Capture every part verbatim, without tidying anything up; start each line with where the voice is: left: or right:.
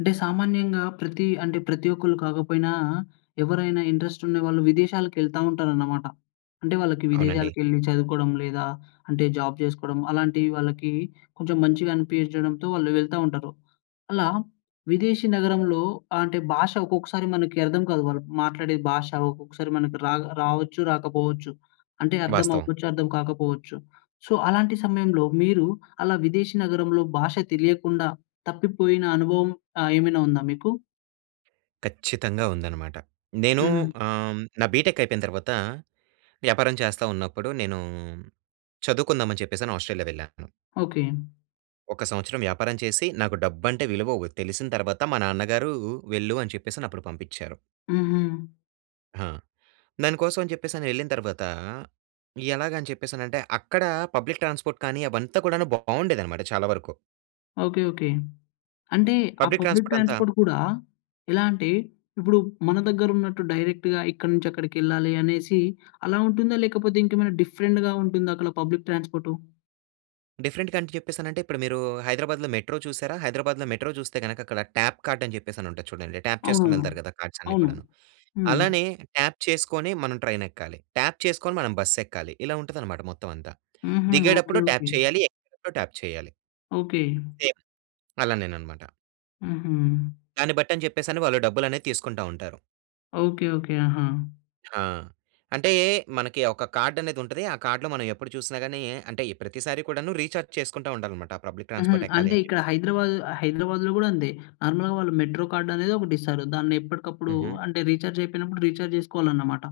left: అంటే సామాన్యంగా ప్రతి అంటే ప్రతి ఒక్కళ్ళు కాకపోయినా ఎవరైనా ఇంట్రెస్ట్ ఉండేవాళ్ళు విదేశాలకెళ్తా ఉంటారన్నమాట. అంటే వాళ్ళకి
right: అవునండి.
left: విదేశాలకెళ్లి చదువుకోవడం, లేదా అంటే జాబ్ చేసుకోవడం అలాంటివి వాళ్ళకి కొంచెం మంచిగా అనిపించడంతో వాళ్ళు వెళ్తా ఉంటారు. అలా విదేశీ నగరంలో ఆహ్, అంటే భాష ఒకొక్కసారి మనకి అర్థం కాదు. వాళ్ళు మాట్లాడే భాష ఒకొక్కసారి మనకి రా రావచ్చు, రాకపోవచ్చు. అంటే అర్థం
right: వాస్తవం.
left: అవ్వచ్చు, అర్థం కాకపోవచ్చు. సో అలాంటి సమయంలో మీరు అలా విదేశీ నగరంలో భాష తెలియకుండా, తప్పిపోయిన అనుభవం ఆహ్, ఏమైనా ఉందా మీకు?
right: ఖచ్చితంగా ఉందన్నమాట. నేను
left: హ్మ్.
right: ఆహ్, హ్మ్, నా బిటెక్ అయిపోయిన తర్వాత, వ్యాపారం చేస్తా ఉన్నప్పుడు నేను చదువుకుందాం అని చెప్పేసని ఆస్ట్రేలియా వెళ్ళాను.
left: ఓకే.
right: ఒక సంవత్సరం వ్యాపారం చేసి నాకు డబ్బంటే విలువ వో తెలిసిన తర్వాత, మా నాన్నగారు వెళ్ళు అని చెప్పేసని అప్పుడు పంపించారు.
left: హుహు.
right: ఆా! దానికోసం అని చెప్పేసని, వెళ్ళిన తర్వాత ఎలాగా అని చెప్పేసానంటే అక్కడ పబ్లిక్ ట్రాన్స్‌పోర్ట్ కానీ అవంతా కూడాను బాగుండేదన్నమాట చాలా వరకు.
left: Okay, okay. అంటే ఆ
right: పబ్లిక్
left: పబ్లిక్
right: ట్రాన్స్‌పోర్ట్ అంతా
left: ట్రాన్స్‌పోర్ట్ కూడా ఎలా అంటే, ఇప్పుడు మన దగ్గరున్నట్టు డైరెక్ట్‌గా ఇక్కడి నుంచి అక్కడికెళ్ళాలి అనేసి అలా ఉంటుందా? లేకపోతే ఇంకేమైనా డిఫరెంట్‌గా ఉంటుందా అక్కడ పబ్లిక్ ట్రాన్స్‌పోర్టు?
right: డిఫరెంట్ కంట్రి చెప్పేసానంటే, ఇప్పుడు మీరూ హైదరాబాద్‌లో మెట్రో చూసారా? హైదరాబాద్‌లో మెట్రో చూస్తే గనక, అక్కడ ట్యాప్ కార్టని చెప్పేసనుంటది చూడండి, ట్యాప్
left: అవును.
right: చేసుకొనెళ్తారు గదా! కార్డ్సన్నీ
left: అవును.
right: కూడాను.
left: హ్మ్.
right: అలానే ట్యాప్ చేసుకొని మనం ట్రైనెక్కాలి, ట్యాప్ చేసుకొని మనం బస్ ఎక్కాలి. ఇలా ఉంటుందనమాట మొత్తం అంతా.
left: హుహు. ఓకే,
right: దిగేటప్పుడు ట్యాప్
left: ఓకే.
right: చేయాలి, ఎక్కేటప్పుడు ట్యాప్ చేయాలి.
left: ఓకే.
right: సేమ్. అలానేననమాట.
left: హుహు.
right: దాన్ని బట్టని జెప్పేసని, వాళ్ళు డబ్బులనేది తీసుకుంటా ఉంటారు.
left: Okay, okay. ఆహా!
right: హా! అంటే మనకి ఒక కార్డనేది ఉంటది, ఆ కార్డ్‌లో మనం ఎప్పుడు చూసినా గానీ, అంటే ప్రతిసారి కూడాను రీచార్జ్ చేసుకుంటా ఉండాలనమాట. పబ్లిక్
left: హుహు.
right: ట్రాన్స్‌పోర్ట్ ఎక్కాలి
left: అంటే
right: అని
left: ఇక్కడ
right: చెప్పేసి.
left: హైదరాబాద్ హైదరాబాదులో కూడా అంతే. నార్మల్‌గా వాళ్ళు మెట్రో కార్డనేదొకటిస్తారు. దాన్ని ఎప్పటికప్పుడు
right: హుహు.
left: అంటే, రీచార్జ్ అయిపోయినప్పుడు, రీచార్జ్ జేసుకోవాలన్నమాట.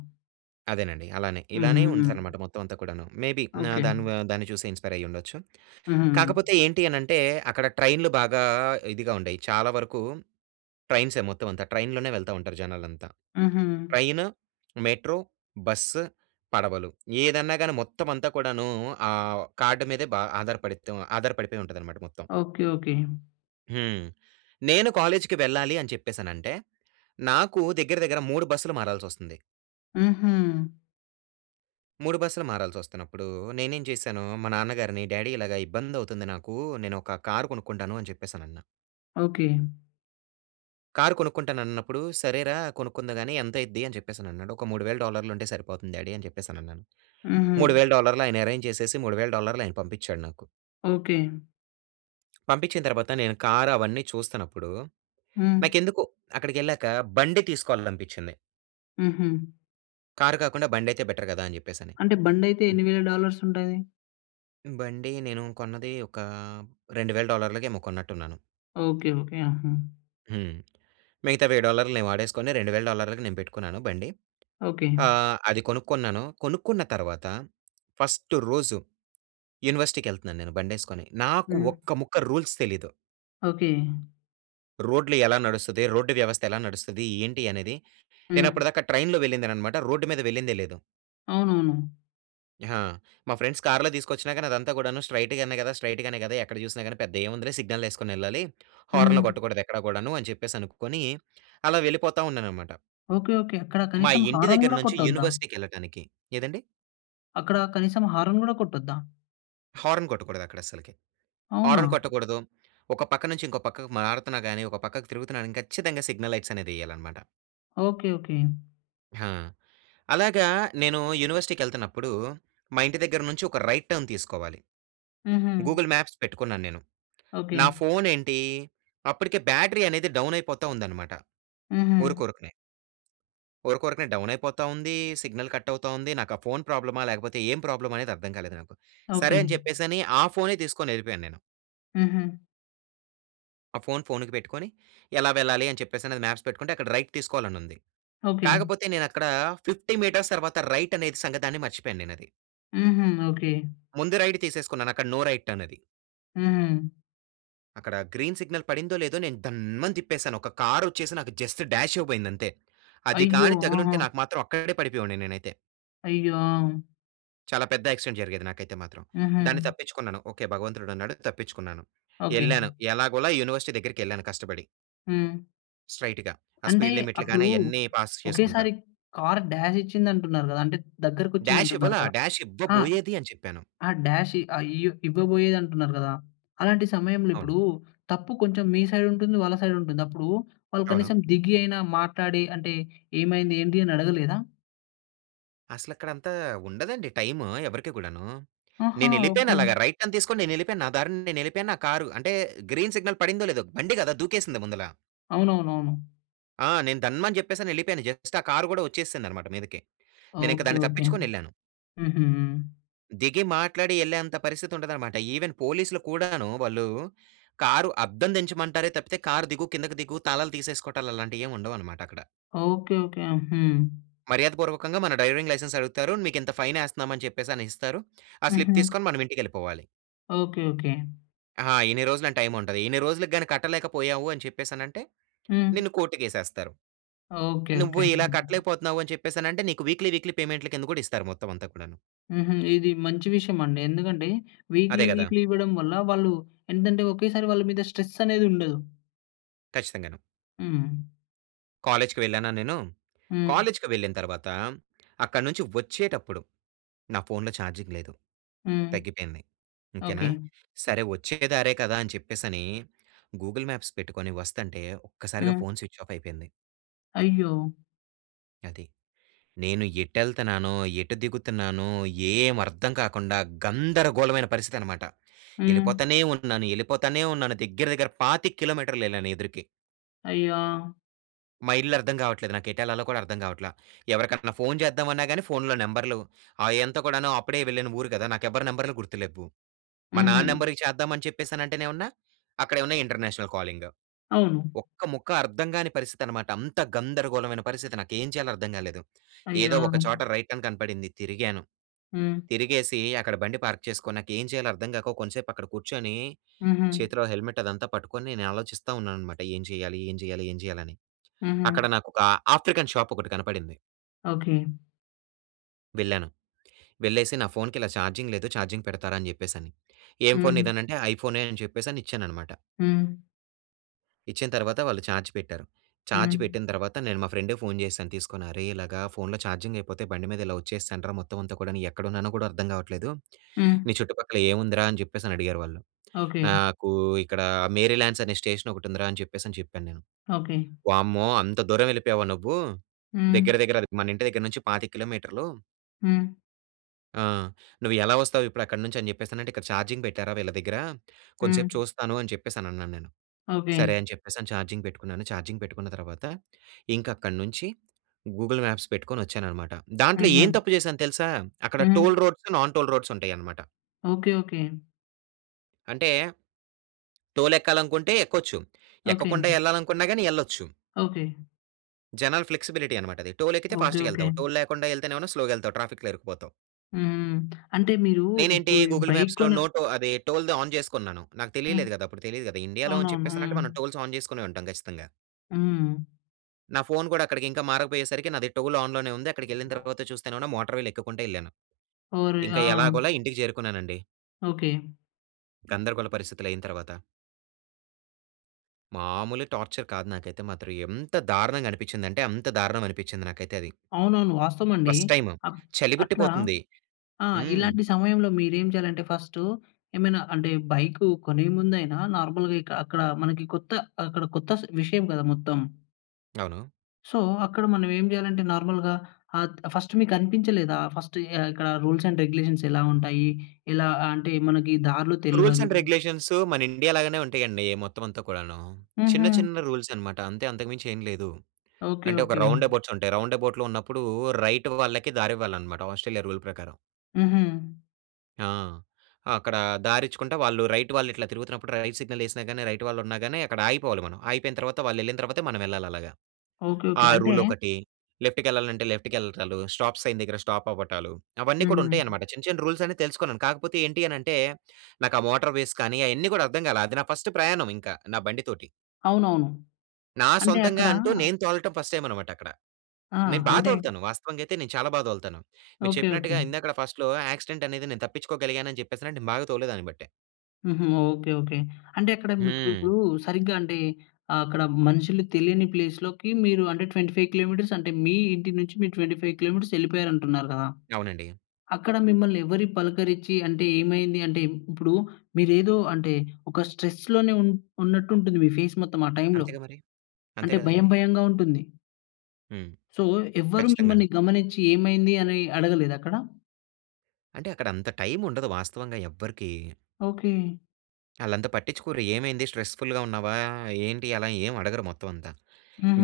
right: అదేనండి, అలానే. ఇలానే
left: హుహుహు.
right: ఉందనమాట మొత్తం అంతా కూడాను. మేబీ నా
left: ఓకే.
right: దాని‌వా దాన్ని చూసి ఇన్స్‌పైర్ అయ్యిండొచ్చు.
left: హుహు.
right: కాకపోతే ఏంటి అనంటే, అక్కడ ట్రైన్‌లు బాగా ఇదిగా ఉండేయి, చాలా వరకు ట్రైన్సే మొత్తం అంతా, ట్రైన్‌‍లోనే వెళ్తా ఉంటారు జనాలంతా.
left: హుహు.
right: ట్రైను, మెట్రో, బస్సు, పడవలు ఏదన్నా గాని మొత్తం అంతా కూడాను, ఆ వొ కార్డ్ మీదే బా ఆధారపడి‌త్తం ఆధారపడిపోయింటదనమాట మొత్తం.
left: Okay, okay.
right: హ్మ్. నేను కాలేజ్‌‌‌కి వెళ్ళాలి అని చెప్పేసనంటే, నాకు దగ్గర దగ్గర మూడు బస్సులు మారాల్సొస్తుంది.
left: హుహు.
right: మూడు బస్సులు మారాల్సొస్తున్నప్పుడూ, నేనేం జేశాను. మా నాన్నగారిని డ్యాడీ ఇలాగ ఇబ్బంది అవుతుంది నాకు. నేను ఒక కారు కొనుక్కుంటాను అని చెప్పేసి అనన్నా.
left: ఓకే.
right: కారు కొనుక్కుంటాను అన్నప్పుడు, "సరేరా కొనుక్కుందువుగాని ఎంత అయిద్ది" అని చెప్పేసి అన్నాడు. ఒక మూడువేల డాలర్లు ఉంటే సరిపోతుంది డ్యాడీ అని చెప్పేసి అనన్నాను.
left: హుహు.
right: మూడువేల డాలర్లు ఆయన అరేంజ్ చేసేసి మూడువేల డాలర్లు ఆయన పంపిచ్చాడు నాకు.
left: ఓకే.
right: పంపిచ్చిన తర్వాత, నేను కారు అవన్నీ చూస్తున్నప్పుడు,
left: హ్మ్.
right: నాకెందుకో అక్కడికి వెళ్ళాక బండి తీసుకోవాలనిపిచ్చింది.
left: హుహు.
right: కారు కాకుండా, బండి అయితే బెటర్ గదా! అని జెప్పేసని.
left: అంటే, బండి అయితే ఎన్నివేల డాలర్స్ ఉంటది?
right: బండి నేను కొన్నది ఒకా రెండువేల డాలర్లకేమో కొన్నట్టున్నాను.
left: Okay, okay. ఆహా!
right: హ్మ్. మిగతా వెయ్యి డాలర్లు నేను వాడేసుకొని, రెండువేల డాలర్లకి నేను పెట్టుకున్నాను బండి.
left: ఓకే.
right: ఆహ్, అది కొనుక్కున్నాను. కొనుక్కున్న తర్వాత ఫస్ట్ రోజు యూనివర్సిటీకెళ్తున్నాను నేను బండేసుకొని. నాకు
left: హ్మ్.
right: ఒక్కముక్క రూల్స్ తెలీదు.
left: ఓకే.
right: రోడ్లు ఎలా నడుస్తది, రోడ్డు వ్యవస్థ ఎలా నడుస్తది, ఏంటి అనేది
left: హ్మ్.
right: నేనప్పటి దాకా ట్రైన్‌లో వెళ్ళిందేననమాట. రోడ్డు మీద వెళ్ళిందే లేదు.
left: అవునవును.
right: హా! మా ఫ్రెండ్స్ కార్‌లో తీసుకొచ్చినా గానీ అదంతా కూడాను స్ట్రయిట్ గానే కదా స్ట్రయిట్ గానే కదా! ఎక్కడ చూసినా గాని పెద్ద ఏముందిలే సిగ్నల్ ఏసుకొనెళ్ళాలి.
left: హ్మ్.
right: హార్న్‌లు కొట్టకూడదు ఎక్కడ గూడాను అని చెప్పేసి అనుకొని అలా వెళ్ళిపోతా ఉన్నాననమాట.
left: Okay okay. అక్కడ
right: మా
left: కనీసం
right: ఇంటి
left: హారన్
right: దగ్గర
left: కూడా
right: నుంచి
left: కొట్టొద్దా?
right: యూనివర్సిటీకెళ్ళటానికి ఏదండీ?
left: అక్కడ కనీసం హారన్ గూడా కొట్టొద్దా?
right: హారన్ కొట్టకూడదక్కడ అస్సలకి.
left: అవునా?
right: హారన్ కొట్టకూడదు, ఒక పక్క నుంచి ఇంకో పక్కకి మారుతున్నా గాని, ఒక పక్కకి తిరుగుతున్నా కానీ ఖచ్చితంగా సిగ్నల్ లైట్స్ అనేదేయాలనమాట.
left: ఓకే. ఓకే.
right: హా! అలాగా నేను యూనివర్సిటీకెళ్తున్నప్పుడు మా ఇంటి దగ్గర నుంచి ఒక రైట్ టర్న్ తీసుకోవాలి.
left: హుహు.
right: గూగుల్ మ్యాప్స్ పెట్టుకున్నాను నేను.
left: ఓకే.
right: నా ఫోనేంటి అప్పటికే బ్యాటరీ అనేది డౌన్ అయిపోతా ఉందన్నమాట.
left: హుహు.
right: ఉరుకురకనే... ఉరుకురకనే డౌన్ అయిపోతా ఉంది. సిగ్నల్ కట్ అవుతా ఉంది. నాకు ఆ ఫోన్ ప్రాబ్లమా లేకపోతే ఏం ప్రాబ్లమ్ అనేది అర్థం కాలేదు నాకు.
left: ఓకే.
right: సరే అని చెప్పేసని ఆ ఫోనే తీసుకొని వెళ్ళిపోయాను నేను...
left: హుహు.
right: ఆ ఫోన్ ఫోన్‌కి పెట్టుకొని ఎలా వెళ్ళాలి అని చెప్పేసి అది మాప్స్ పెట్టుకుంటే అక్కడ రైట్ తీసుకోవాలి అని ఉంది.
left: ఓకే.
right: కాకపోతే నేను అక్కడ ఫిఫ్టీ మీటర్స్ తర్వాత రైట్ అనేది సంగతాన్ని మర్చిపోయాను నేను అది.
left: హుహు. ఓకే.
right: ముందే రైట్ తీసేసుకున్నాను. అక్కడ నో రైట్ అన్నది.
left: హుహు.
right: అక్కడ గ్రీన్ సిగ్నల్ పడిందో, లేదో, నేను దన్మని తిప్పేసాను. ఒక కారు వచ్చేసి నాకు జస్ట్ డ్యాష్ ఇవ్వబోయింది అంతే. అది
left: అయ్యో!
right: గాని
left: ఆహా!
right: తగిలింటే, నాకు మాత్రం అక్కడే పడిపోయేవాడిని నేనైతే.
left: అయ్యో! ఆ!
right: చాలా పెద్ద యాక్సిడెంట్ జరిగేది నాకైతే మాత్రం. దాన్ని
left: హుహు.
right: తప్పించుకున్నాను. ఓకే భగవంతుడు ఉన్నాడు, తప్పించుకున్నాను.
left: ఓకే.
right: వెళ్ళాను ఎలాగోలా యూనివర్సిటీ దగ్గరికేళ్ళాను కష్టపడి.
left: హ్మ్.
right: స్ట్రెయిట్‌గా ఆ
left: అంటే,
right: స్పీడ్ లిమిట్‌లు గాని,
left: అప్పుడు
right: అయన్ని పాస్ చేసుకుంటా.
left: ఒకేసారి కా‌ర్ డ్యాష్ ఇచ్చింది, అంటున్నారు కదా! అంటే దగ్గరికి వచ్చింది,
right: డ్యాష్
left: అంటున్నారు
right: ఇవ్వలా.
left: కదా!
right: డ్యాష్
left: ఆహ్,
right: ఇవ్వబోయేది అని చెప్పాను.
left: ఆ డ్యాష్ ఆ ఇయ్య ఇవ్వబోయేది అంటున్నారు కదా! అలాంటి సమయంలో
right: అవును.
left: ఇప్పుడు, తప్పు కొంచెం మీ సైడ్ ఉంటుంది, వాళ్ళ సైడ్ ఉంటుంది. అప్పుడు వాళ్ళు
right: అవును.
left: కనీసం దిగి అయినా, మాట్లాడి అంటే, ఏమైంది, ఏంటి అని అడగలేదా?
right: అసలు అక్కడ అంతా ఉండదండి, టైము ఎవరికీ కూడాను.
left: ఆహా!
right: నేను వెళ్ళిపోయాను
left: ఓకే.
right: అలాగా రైట్ టర్న్ తీసుకొని, నేను వెళ్ళిపోయాను. నా దారిన నేను వెళ్ళిపోయాను. నా కారు అంటే గ్రీన్ సిగ్నల్ పడిందో, లేదో, బండి కదా! దూకేసింది ముందలా.
left: అవునవునవును.
right: ఆ! నేను ధన్మని చెప్పేసి అని వెళ్ళిపోయాను. జస్ట్ ఆ కారు కూడా వచ్చేసింది అన్నమాట మీదకి. నేను ఇంక
left: ఓకే.
right: దాన్ని
left: ఓకే.
right: తప్పించుకొని వెళ్ళాను.
left: హుహు. హ్మ్.
right: దిగి మాట్లాడి వెళ్ళే అంతా పరిస్థితి ఉండదన్నమాట. ఈవెన్ పోలీస్‌లు కూడాను, వాళ్ళు కారు అద్దం దీంచమంటారే తప్పితే, "కారు దిగు. కిందకు దిగు, తాళాలు తీసేసుకోవటాలు" అలాంటివేమి ఉండవన్నమాటక్కడ...
left: ఓకే. ఓకే. హ్మ్.
right: మర్యాద పూర్వకంగా మన డ్రైవింగ్ లైసెన్స్ అడుగుతారు. "మీకింత ఫైన్ వేస్తున్నాం" అని చెప్పేసని ఇస్తారు. ఆ స్లిప్
left: హుహు.
right: తీసుకొని మన ఇంటికెళ్ళిపోవాలి.
left: Okay, okay.
right: ఆా! ఇన్ని రోజులని టైమ్ ఉంటది. ఇన్ని రోజులకి గాని కట్టలేకపోయావు అని చెప్పేసనంటే,
left: హ్మ్.
right: నిన్ను కోర్టుకేసేస్తారు.
left: ఓకే,
right: నువ్వు
left: ఓకే.
right: ఇలా
left: హ్మ్.
right: కట్టలేకపోతున్నావు అని చెప్పేసనంటే నీకు వీక్లీ వీక్లీ పేమెంట్‌ల కింద కూడా ఇస్తారు మొత్తం అంతా కూడాను.
left: హుహు. ఇది మంచి విషయం అండి. ఎందుకంటే, వీక్లీ
right: అదే గదా!
left: వీక్లీ ఇవ్వడం వల్ల వాళ్ళు ఏంటంటే, ఒకేసారి వాళ్ళ మీద స్ట్రెస్ అనేది ఉండదు.
right: ఖచ్చితంగానూ.
left: హ్మ్.
right: కాలేజ్‌కి వెళ్ళానా నేను.
left: హ్మ్.
right: కాలేజ్‌కి వెళ్ళిన తర్వాత అక్కడి నుంచి వచ్చేటప్పుడు, నా ఫోన్‌‌లో చార్జింగ్ లేదు.
left: హ్మ్.
right: తగ్గిపోయింది. ఇంకేనా.
left: ఓకే.
right: సరే వచ్చే దారే కదా అని చెప్పేసని గూగుల్ మాప్స్ పెట్టుకొని వస్తాంటే ఒక్కసారిగా
left: హ్మ్.
right: ఫోన్ స్విచ్ఆఫ్ అయిపోయింది.
left: అయ్యో!
right: అది. నేను ఎటెళ్తున్నానో, ఎటు దిగుతున్నానో ఏం అర్థం కాకుండా గందరగోళమైన పరిస్థితన్నమాట.
left: హ్మ్.
right: వెళ్ళిపోతానే ఉన్నాను, వెళ్ళిపోతానే ఉన్నాను. దగ్గర దగ్గర పాతిక కిలోమీటర్లెళ్ళాను ఎదురికి.
left: అయ్యో!
right: మా ఇల్లు అర్థం కావట్లేదు. నాకు ఎటుఏళ్లలో కూడా అర్థం కావట్ల. ఎవరికన్నా ఫోన్ చేద్దామన్నా గాని, ఫోన్‌లో నంబర్‌లు ఆహ్, ఎంత కూడాను అప్పుడే వెళ్ళిన ఊరు గదా! నాకు ఎవ్వరి నంబర్‌లు గుర్తు లేవు. మా నాన్న
left: హుహు.
right: నంబర్‌కి చేద్దాం అని చెప్పేసానంటేనేవన్నా అక్కడ ఏవన్నా ఇంటర్నేషనల్ కాలింగ్.
left: అవును.
right: ఒక్క ముక్క అర్థం గాని పరిస్థితనమాట. అంత గందరగోళమైన పరిస్థితి. నాకేం చేయాలో అర్థం గాలేదు. ఏదో
left: అయ్యో!
right: ఒక చోట రైట్ అని కనపడింది, తిరిగాను.
left: హ్మ్.
right: తిరిగేసి అక్కడ బండి పార్క్ చేసుకొని, నాకు ఏం చేయాలో అర్థం గాక, కొంసేపు అక్కడ కూర్చొని,
left: హుహు.
right: చేతిలో హెల్మెట్ అదంతా పట్టుకొని, నేను ఆలోచిస్తా ఉన్నానన్నమాట. ఏం చేయాలి, ఏం చేయాలి, ఏం చేయాలి? అని. అక్కడ
left: హుహు.
right: నాకు ఒక ఆఫ్రికన్ షాప్ ఒకటి కనపడింది...
left: ఓకే.
right: వెళ్ళాను. వెళ్ళేసి నా ఫోన్‌కి ఇలా చార్జింగ్ లేదు. చార్జింగ్ పెడతారా? అని చెప్పేసి అని, "ఏం ఫోన్
left: హ్మ్.
right: నీదనంటే," ఐఫోనే అని చెప్పేసని ఇచ్చానన్నమాట...
left: హ్మ్.
right: ఇచ్చిన తర్వాత, వాళ్ళు చార్జ్ పెట్టారు. ఛార్జ్
left: హ్మ్.
right: పెట్టిన తర్వాత, నేను మా ఫ్రెండ్‌కు ఫోన్ చేశాను తీసుకొని. అరే ఇలాగా ఫోన్‌లో ఛార్జింగ్ అయిపోతే, బండి మీద ఇలా వచ్చేసానురా. మొత్తం అంతా కూడా నేను ఎక్కడున్నానో కూడా అర్థం కావట్లేదు,
left: హ్మ్.
right: "నీ చుట్టుపక్కల ఏముందిరా"? అని చెప్పేసి అని అడిగారు వాళ్ళు.
left: ఓకే.
right: నాకు ఇక్కడ మేరీల్యాండ్స్ అనే స్టేషన్ ఒకటి ఉందిరా, అని చెప్పేసి అని చెప్పాను నేను,
left: ఓకే.
right: "వామ్మో అంత దూరం వెళ్ళిపోయావా, నువ్వు
left: హ్మ్.
right: దగ్గర, దగ్గర అది మన ఇంటి దగ్గర నుంచి పాతిక కిలోమీటర్లు"
left: హ్మ్.
right: ఆ! నువ్వు ఎలా వస్తావు ఇప్పుడు అక్కడి నుంచి అని చెప్పేస్తానంటే, "ఇక్కడ చార్జింగ్ పెట్టారా వీళ్ళ దగ్గర కొంసేపు
left: హ్మ్.
right: చూస్తాను" అని చెప్పేసి అని అన్నాను నేను.
left: ఓకె.
right: సరే! అని చెప్పేసి ఛార్జింగ్ పెట్టుకున్నాను. ఛార్జింగ్ పెట్టుకున్న తర్వాత, ఇంక అక్కడి నుంచి గూగుల్ మ్యాప్స్ పెట్టుకొని వచ్చాననమాట. దాంట్లో ఏం
left: హుహు.
right: తప్పు చేశాను తెలుసా! అక్కడ టోల్
left: హ్మ్.
right: రోడ్స్, నాన్ టోల్ రోడ్స్ ఉంటాయన్నమాట.
left: Okay, okay.
right: అంటే టోల్ ఎక్కాలనుకుంటే ఎక్కొచ్చు.
left: ఓకె.
right: ఎక్కకుండా వెళ్ళాలనుకున్నా గాని ఎళ్ళొచ్చు...
left: ఓకె.
right: జనాల ఫ్లెక్సిబిలిటీ అన్నమాట అది. టోల్ ఎక్కితే
left: ఓకె,
right: ఫాస్ట్‌గా
left: ఓకె.
right: వెళ్తావు. టోల్ లేకుండా వెళ్తేనేమైనా స్లోగా వెళ్తావు ట్రాఫిక్‌లో ఇరుక్కుపోతావు.
left: హ్మ్. అంటే మీరు
right: నేనేంటి
left: ఇప్పుడు
right: గూగుల్
left: బైక్
right: మ్యాప్స్‌లో
left: కొన
right: నో టో అది టోల్‌ది ఆన్ చేసుకున్నాను. నాకు
left: హ్మ్.
right: తెలియలేదు కదా! అప్పుడు తెలీదు కదా ఇండియాలో అని
left: అవునవును.
right: చెప్పేసానంటే,
left: హ్మ్.
right: మనం టోల్స్ ఆన్ చేసుకొనే ఉంటాం ఖచ్చితంగా.
left: హ్మ్.
right: నా ఫోన్ కూడా అక్కడికి ఇంకా మారకపోయేసరికి నాది టోల్ ఆన్ లోనే ఉంది అక్కడికి వెళ్ళిన తర్వాత చూస్తేనే‌మో నా మోటర్ వీల్ ఎక్కుకుంటూ వెళ్ళాను.
left: ఓరి!
right: ఇంకా
left: ఆ!
right: ఎలాగోలా ఇంటికి చేరుకున్నానండి...
left: ఓకె.
right: గందరగోళ పరిస్థితులు అయిన తర్వాత. మామూలు టార్చర్ కాదు నాకైతే మాత్రం ఎంత దారుణంగా అనిపించిందంటే, అంత దారుణం అనిపించింది నాకైతే అది.
left: అవునవును వాస్తవం అండి.
right: ఫస్ట్ టైమ్
left: ఆహ్, అట్లా
right: చలిబిట్టిపోతుంది.
left: ఆ!
right: హ్మ్.
left: ఇలాంటి సమయంలో మీరు ఏమి చేయాలంటే ఫస్ట్ ఏమైనా అంటే బైక్ కొనే ముందు అయినా నార్మల్‌గా ఇక అక్కడ మనకి కొత్త ఆహ్, అక్కడ కొత్త స్ విషయం కదా! మొత్తం.
right: అవును.
left: సో, అక్కడ మనం ఏం చేయాలంటే, నార్మల్‌గా ఆహ్, ఫస్ట్ మీకనిపించలేదా? ఫస్ట్ ఈ ఆ ఇక్కడ రూల్స్ అండ్ రెగ్యులేషన్స్ ఎలా ఉంటాయి? ఎలా ఆహ్, అంటే, మనకి దారులు
right: రూల్స్
left: తెలవదు.
right: అండ్ రెగ్యులేషన్స్ మన ఇండియా లాగానే ఉంటాయండి. మొత్తం అంతా కూడాను. చిన్న,
left: హుహు.
right: చిన్న రూల్స్ అన్నమాట అంతే, అంతకు మించి ఏమి లేదు.
left: ఓకే,
right: అంటే ఒక
left: ఓకే.
right: రౌండ్‌ఎబౌట్స్ ఉంటాయి. రౌండ్‌ఎబౌట్‌లో ఉన్నప్పుడు రైట్ వాళ్ళకి దారి ఇవ్వాలి అన్నమాట. ఆస్ట్రేలియా రూల్ ప్రకారం.
left: హుహు.
right: ఆ! అక్కడ దారి ఇచ్చుకుంట వాళ్ళు రైట్ వాళ్ళు ఇట్లా తిరుగుతున్నప్పుడు, రైట్ సిగ్నల్ వేసినా గాని, రైట్ వాళ్ళు ఉన్నాగాని, అక్కడ ఆగిపోవాలి మనం. ఆగిపోయిన తర్వాత వాళ్ళు వెళ్ళిన తర్వాతే, మనం వెళ్ళాలి అలాగా.
left: ఓకే,
right: ఆ
left: ఓకే. అంటే
right: రూల్ ఒకటి. లెఫ్ట్‌కి వెళ్ళాలంటే, లెఫ్ట్‌కి వెళ్ళటాలు. స్టాప్ సైన్ దగ్గర స్టాప్ అవ్వటాలు. అవన్నీ కూడా
left: హుహు.
right: ఉంటాయన్నమాట. చిన్న, చిన్న రూల్స్ అన్ని తెలుసుకున్నాను. కాకపోతే ఏంటి అని అంటే, నాకు ఆ మోటార్‌వేస్ కానీ, అయన్నీ కూడా అర్థం కాలే. అది నా ఫస్ట్ ప్రయాణం ఇంకా, నా బండి తోటి.
left: అవునవును.
right: నా
left: అంటే
right: సొంతంగా
left: అక్కడా
right: అంటూ, నేను తోలటం ఫస్ట్ టైమ్ అన్నమాట అక్కడ.
left: ఆ!
right: నేను బాగా
left: అంటే
right: తోలుతాను వాస్తవంగా అయితే, నేను చాలా బాగా తోలుతాను. మీకు
left: ఓకే. ఓకే.
right: చెప్పినట్టుగా, ఇందాకడ ఫస్ట్‌లో యాక్సిడెంట్ అనేది నేను తప్పించుకోగలిగాను అని చెప్పేసి అంటే, నేను బాగా తోలేదాన్ని బట్టే.
left: హుహు. Okay, okay. అంటే, అక్కడ మీకు ఇప్పు‌డు
right: హ్మ్.
left: సరిగ్గా అంటే ఆహ్, అక్కడ మనుషులు తెలియని ప్లేస్‌ లోకి మీరు అంటే ట్వెంటీ ఫైవ్ కిలోమీట‌ర్స్ అంటే, మీ ఇంటి నుంచి మీరు ట్వెంటీ ఫైవ్ కిలోమీట‌ర్స్ వెళ్ళిపోయారు అంటున్నారు కదా!
right: అవునండి.
left: అక్కడ మిమ్మల్ని ఎవరి పలకరించి అంటే ఏమైంది? అంటే ఇప్పుడు మీరు ఏదో అంటే, ఒక స్ట్రెస్‌ లోనే ఉన్ ఉన్నట్టు ఉంటుంది, మీ ఫేస్ మొత్తం ఆ టైమ్‌లో.
right: అంతేగా మరి! అంతే
left: అంటే
right: కదా
left: భయం
right: మరి!
left: భయంగా ఉంటుంది.
right: హ్మ్.
left: సో, ఎవ్వరు
right: ఖచ్చితంగా
left: మిమ్మని
right: అండి.
left: గమనించి ఏమైంది, అని అడగలేదా అక్కడ?
right: అంటే, అక్కడ అంత టైముండదు. వాస్తవంగా ఎవ్వరికీ.
left: ఓకే.
right: ఆళ్ళంత పట్టించుకోరు. ఏమైంది? స్ట్రెస్‌ఫుల్‌గా ఉన్నావా? ఏంటి? అలా ఏమి అడగరు, మొత్తం అంతా.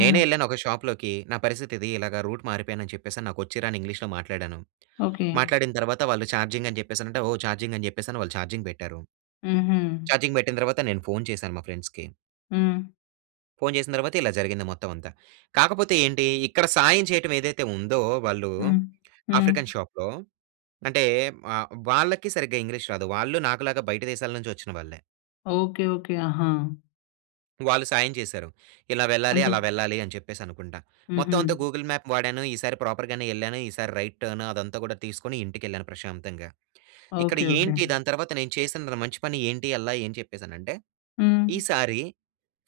right: నేనే ఎల్లాను ఒక షాప్‌లోకి. నా పరిస్థితి ఇది ఇలాగ రూట్ మారిపోయాను, అని చెప్పేసి అని నాకు వచ్చి రాని ఇంగ్లీష్‌లో మాట్లాడాను.
left: ఓకే.
right: మాట్లాడిన తర్వాత, వాళ్ళు చార్జింగ్ అని చెప్పేసి అంటే, ఓ చార్జింగ్ అని చెప్పేసి వాళ్ళు చార్జింగ్ పెట్టారు.
left: హుహు.
right: ఛార్జింగ్ పెట్టిన తర్వాత, నేను ఫోన్ చేశాను మా ఫ్రెండ్స్‌కి...
left: హ్మ్.
right: ఫోన్ చేసిన తర్వాత, ఇలా జరిగింది మొత్తం అంతా. కాకపోతే ఏంటి, ఇక్కడ సాయం చేయటం ఏదైతే ఉందో, వాళ్ళు
left: హ్మ్. హ్మ్.
right: ఆఫ్రికన్ షాప్‌లో అంటే, వ వాళ్ళకి సరిగ్గా ఇంగ్లీష్ రాదు. వాళ్ళు నాకు‌లాగా బయట దేశాల నుంచి వచ్చిన వాళ్ళే.
left: ఓకే. ఓకే. ఆహా!
right: వాళ్ళు సాయం చేశారు. ఇలా వెళ్ళాలి.
left: అంటే
right: అలా వెళ్ళాలి అని చెప్పేసి అనుకుంట. మొత్తం
left: హుహు.
right: అంతా గూగుల్ మ్యాప్ వాడాను. ఈసారి ప్రాపర్‌ గానే ఎల్లాను. ఈసారి రైట్ టర్న్ అదంతా కూడా తీసుకొని, ఇంటికెళ్ళాను ప్రశాంతంగా. ఇక్కడ
left: ఓకే. ఓకే.
right: ఏంటి, దాని తర్వాత నేను చేసిన మంచి పని ఏంటి అల్లా అని చెప్పేసానంటే,
left: హ్మ్.
right: ఈసారి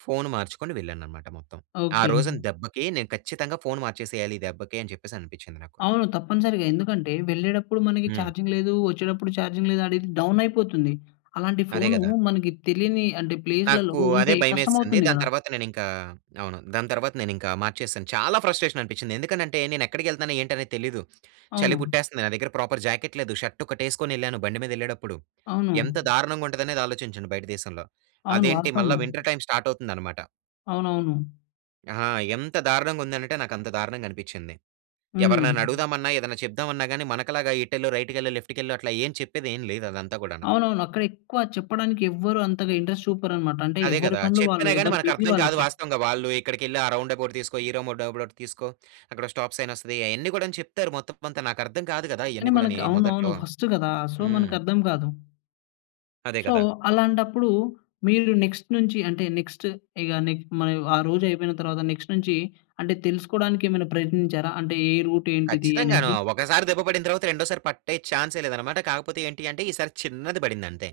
right: ఫోన్ మార్చుకొని వెళ్ళాను అన్నమాట మొత్తం. ఆ
left: ఓకే.
right: రోజున దెబ్బకి, నేను ఖచ్చితంగా ఫోన్ మార్చేసేయాలి, ఈ దెబ్బకి అని చెప్పేసి అనిపించింది నాకు.
left: అవును. తప్పనిసరిగా. ఎందుకంటే, వెళ్ళేటప్పుడు మనకి
right: హ్మ్.
left: చార్జింగ్ లేదు. వచ్చేటప్పుడు చార్జింగ్ లేదు, అనేది డౌన్ అయిపోతుంది. అలాంటి
right: అదే
left: ఫోను
right: కదా!
left: మనకి తెలియని అంటే, ప్లేస్‌లలో
right: నాకు అదే
left: ఉంటే కష్టం
right: భయమేసింది.
left: అవుతుంది
right: దాని
left: కదా!
right: తర్వాత నేను ఇంకా, అవును, దాని తర్వాత నేను ఇంకా మార్చేశాను. చాలా ఫ్రస్ట్రేషన్ అనిపించింది. ఎందుకనంటే నేను ఎక్కడికెళ్తనానో, ఏంటని తెలీదు. చలి
left: అవును.
right: పుట్టేస్తుంది. నా దగ్గర ప్రాపర్ జాకెట్ లేదు. ష‌ర్టు ఒకటేసుకొనెళ్ళాను, బండి మీదెళ్ళేటప్పుడు. ఎంత
left: అవును.
right: దారుణంగా ఉంటుందనేది, ఆలోచించండి బయట దేశంలో.
left: అవును.
right: అదేంటి మళ్ళ
left: వాస్తవము.
right: వింటర్ టైమ్ స్టార్ట్ అవుతుందనమాట.
left: అవునవును.
right: ఆహా! ఎంత దారుణంగా ఉందనంటే నాకు అంత దారుణంగా అనిపించింది.
left: హ్మ్.
right: ఎవరినైనా అడుగుదామన్నా, ఏదన్నా చెప్దామన్నా గాని మనకు లాగా ఇటెళ్లు, రైట్‌కెళ్లు, లెఫ్ట్‌కెళ్లు అట్లా ఏం చెప్పేది ఏమి లేదు అదంతా కూడాను.
left: అవునవును. అక్కడ ఎక్కువ చెప్పడానికి ఎవ్వరు అంతగా ఇంట్రస్ట్ చూపరన్నమాట. అంటే,
right: అదే
left: ఎవరి
right: కదా!
left: పనులు వాళ్ళు,
right: చెప్పినా గాని
left: ఎవరు
right: మనకు
left: బిజీ
right: అర్థం కాదు
left: వాళ్ళకి.
right: వాస్తవంగా. వాళ్ళు ఇక్కడికెళ్లి ఆ రౌండ్అబౌట్ తీసుకో, ఈ రౌండ్అబౌట్ తీసుకో, అక్కడో స్టాప్ సైనొస్తది. అయన్నీ కూడా చెప్తారు. మొత్తం కొంతా నాకు అర్థం కాదు కదా! ఇయన్నీ
left: కానీ,
right: కూడానీ
left: మనకు అవునవును
right: మొదట్లో.
left: ఫస్టు కదా! సో,
right: హ్మ్.
left: మనకి అర్థం కాదు.
right: అదే
left: సో,
right: కదా!
left: అలాంటప్పుడు మీరు నెక్స్ట్ నుంచి అంటే, నెక్స్ట్ ఇక నీకు మరి ఆ రోజు అయిపోయిన తర్వాత, నెక్స్ట్ నుంచి అంటే, తెలుసుకోవడానికి ఏమైనా ప్రయత్నించారా? అంటే, ఏ రూట్ ఏంటిది
right: ఖచ్చితంగాను.
left: అనేసి.
right: ఒకసారి దెబ్బ పడిన తర్వాత, రెండోసారి పట్టే చాన్సే లేదన్నమాట. కాకపోతే, ఏంటి అంటే ఈసారి చిన్నది పడింది అంతే.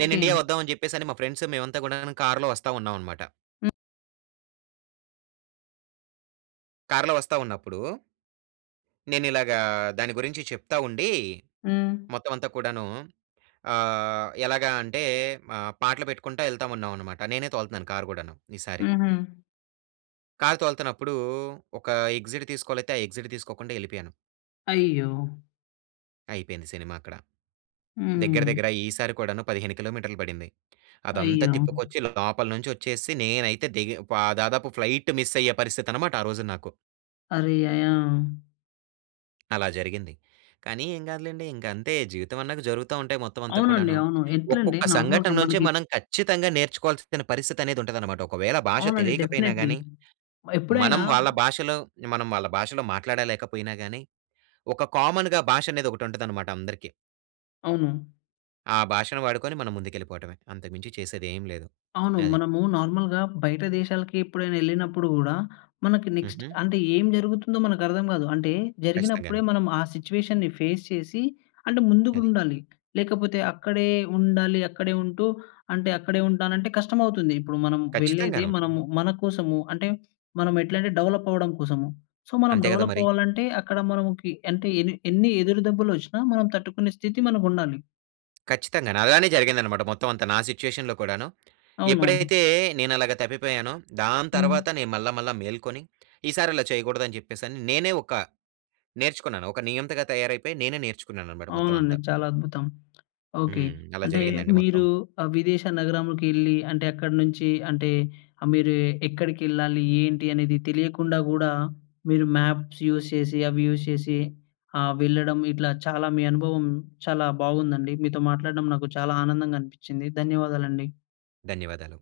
right: నేను ఇండియా వద్దాం అని చెప్పేసి, మా ఫ్రెండ్స్ మేమంతా కూడాను కార్‌లో వస్తా ఉన్నాం అన్నమాట...
left: హ్మ్.
right: కార్‌లో వస్తా ఉన్నప్పుడు... నేను ఇలాగా దాని గురించి చెప్తా ఉండి,
left: హ్మ్.
right: మొత్తం అంతా కూడాను ఆహ్, ఎలాగా అంటే ఆహ్, పాటలు పెట్టుకుంటా ఎళ్తామున్నాం అన్నమాట. నేనే తోలుతున్నాను కార్ కూడాను ఈసారి.
left: హుహు.
right: కార్ తోల్తన్నప్పుడు ఒక ఎగ్జిట్ తీసుకోవాలైతే, ఆ ఎగ్జిట్ తీసుకోకుండా వెళ్ళిపోయాను.
left: అయ్యో!
right: అయిపోయింది సినిమా అక్కడ. దగ్గర
left: హ్మ్.
right: దగ్గర ఈసారి కూడాను పదిహేను కిలోమీటర్‌లు పడింది. అదంతా
left: అయ్యో!
right: తిప్పుకొచ్చి ఇలా లోపల నుంచి వచ్చేసి నేనైతే దిగ ప దాదాపు ఫ్లైట్ మిస్ అయ్యే పరిస్థితి అన్నమాట ఆ రోజు నాకు.
left: అరే! యాహ్! యాహ్!
right: అలా జరిగింది. కానీ ఏం కాదులెండి. ఇంక అంతే జీవితమన్నా జరుగుతా ఉంటాయి మొత్తం అంతా
left: అవునండి,
right: కూడాను.
left: అవును. ఎట్లండి
right: ఒక్కొక్క సంఘటన
left: నార్మల్‌గా
right: నుంచే
left: మనకి
right: మనం ఖచ్చితంగా నేర్చుకోవాల్సిన పరిస్థితి అనేది ఉంటదనమాట. ఒకవేళ భాష
left: అవునండి
right: తెలియకపోయినా
left: డెఫినెట్లీ.
right: గానీ,
left: ఎప్పుడైనా
right: మనం వాళ్ళ భాషలో, మనం వాళ్ళ భాషలో మాట్లాడలేకపోయినా గానీ, ఒక కామన్‌గా భాష అనేది ఒకటి ఉంటదనమాట అందరికీ.
left: అవును.
right: ఆ భాషను వాడుకొని మనం ముందుకెళ్ళిపోవడమే, అంతకు మించి చేసేది ఏమి లేదు.
left: అవును.
right: అది.
left: మనము నార్మల్‌గా బయట దేశాలకి ఎప్పుడైనా ఎళ్ళినప్పుడు కూడా, మనకి నెక్స్ట్
right: హుహు.
left: అంటే ఏం జరుగుతుందో మనకు అర్థం కాదు. అంటే జరిగినప్పుడే
right: ఖచ్చితంగాను.
left: మనం ఆ సిట్యుయేషన్‌‌ని ఫేస్ చేసి, అంటే ముందుకు
right: అది.
left: ఉండాలి. లేకపోతే అక్కడే ఉండాలి. అక్కడే ఉంటూ, అంటే అక్కడే ఉంటానంటే కష్టం అవుతుంది. ఇప్పుడు మనం వెళ్ళేది
right: ఖచ్చితంగాను.
left: మనము మనకోసము. అంటే, మనం ఎట్లంటే డెవలప్ అవ్వడం కోసం. సో, మనం
right: అంతే కదా
left: డెవలప్
right: మరి.
left: అవ్వాలంటే, అక్కడ మనకి అంటే ఎన్ని ఎన్ని ఎదురు దెబ్బలొచ్చినా మనం తట్టుకునే స్థితి మనకుండాలి.
right: ఖచ్చితంగాను. అలానే జరిగింది అన్నమాట, మొత్తం అంతా, నా సిట్యుయేషన్‌లో కూడాను.
left: అవునవును.
right: ఎప్పుడైతే నేను అలాగ తప్పిపోయానో, దాని
left: హ్మ్.
right: తర్వాత నేను మళ్ళా మళ్ళా మేల్కొని. ఈసారి ఇలా చేయకూడదు అని చెప్పేసి నేనే ఒక నేర్చుకున్నాను. ఒక నియంతగా తయారైపోయి, నేనే నేర్చుకున్నాను అన్నమాట, మొత్తం
left: అవునండి,
right: అంతా.
left: చాలా అద్భుతం. ఓకే.
right: హ్మ్. అలా
left: అంటే
right: జరిగిందండి మొత్తం.
left: మీరు ఆ విదేశ నగరంకు ఎళ్లి, అంటే అక్కడి నుంచి అంటే మీరు ఎక్కడికి ఎళ్ళాలి, ఏంటి అనేది తెలియకుండా కూడ, మీరు మ్యాప్స్ యూజ్ చేసి అవి యూజ్ చేసి, ఆ! వెళ్ళడం ఇట్లా చాలా మీ అనుభవం చాలా బాగుందండి. మీతో మాట్లాడడం నాకు చాలా ఆనందంగా అనిపించింది. ధన్యవాదాలండి.
right: ధన్యవాదాలు.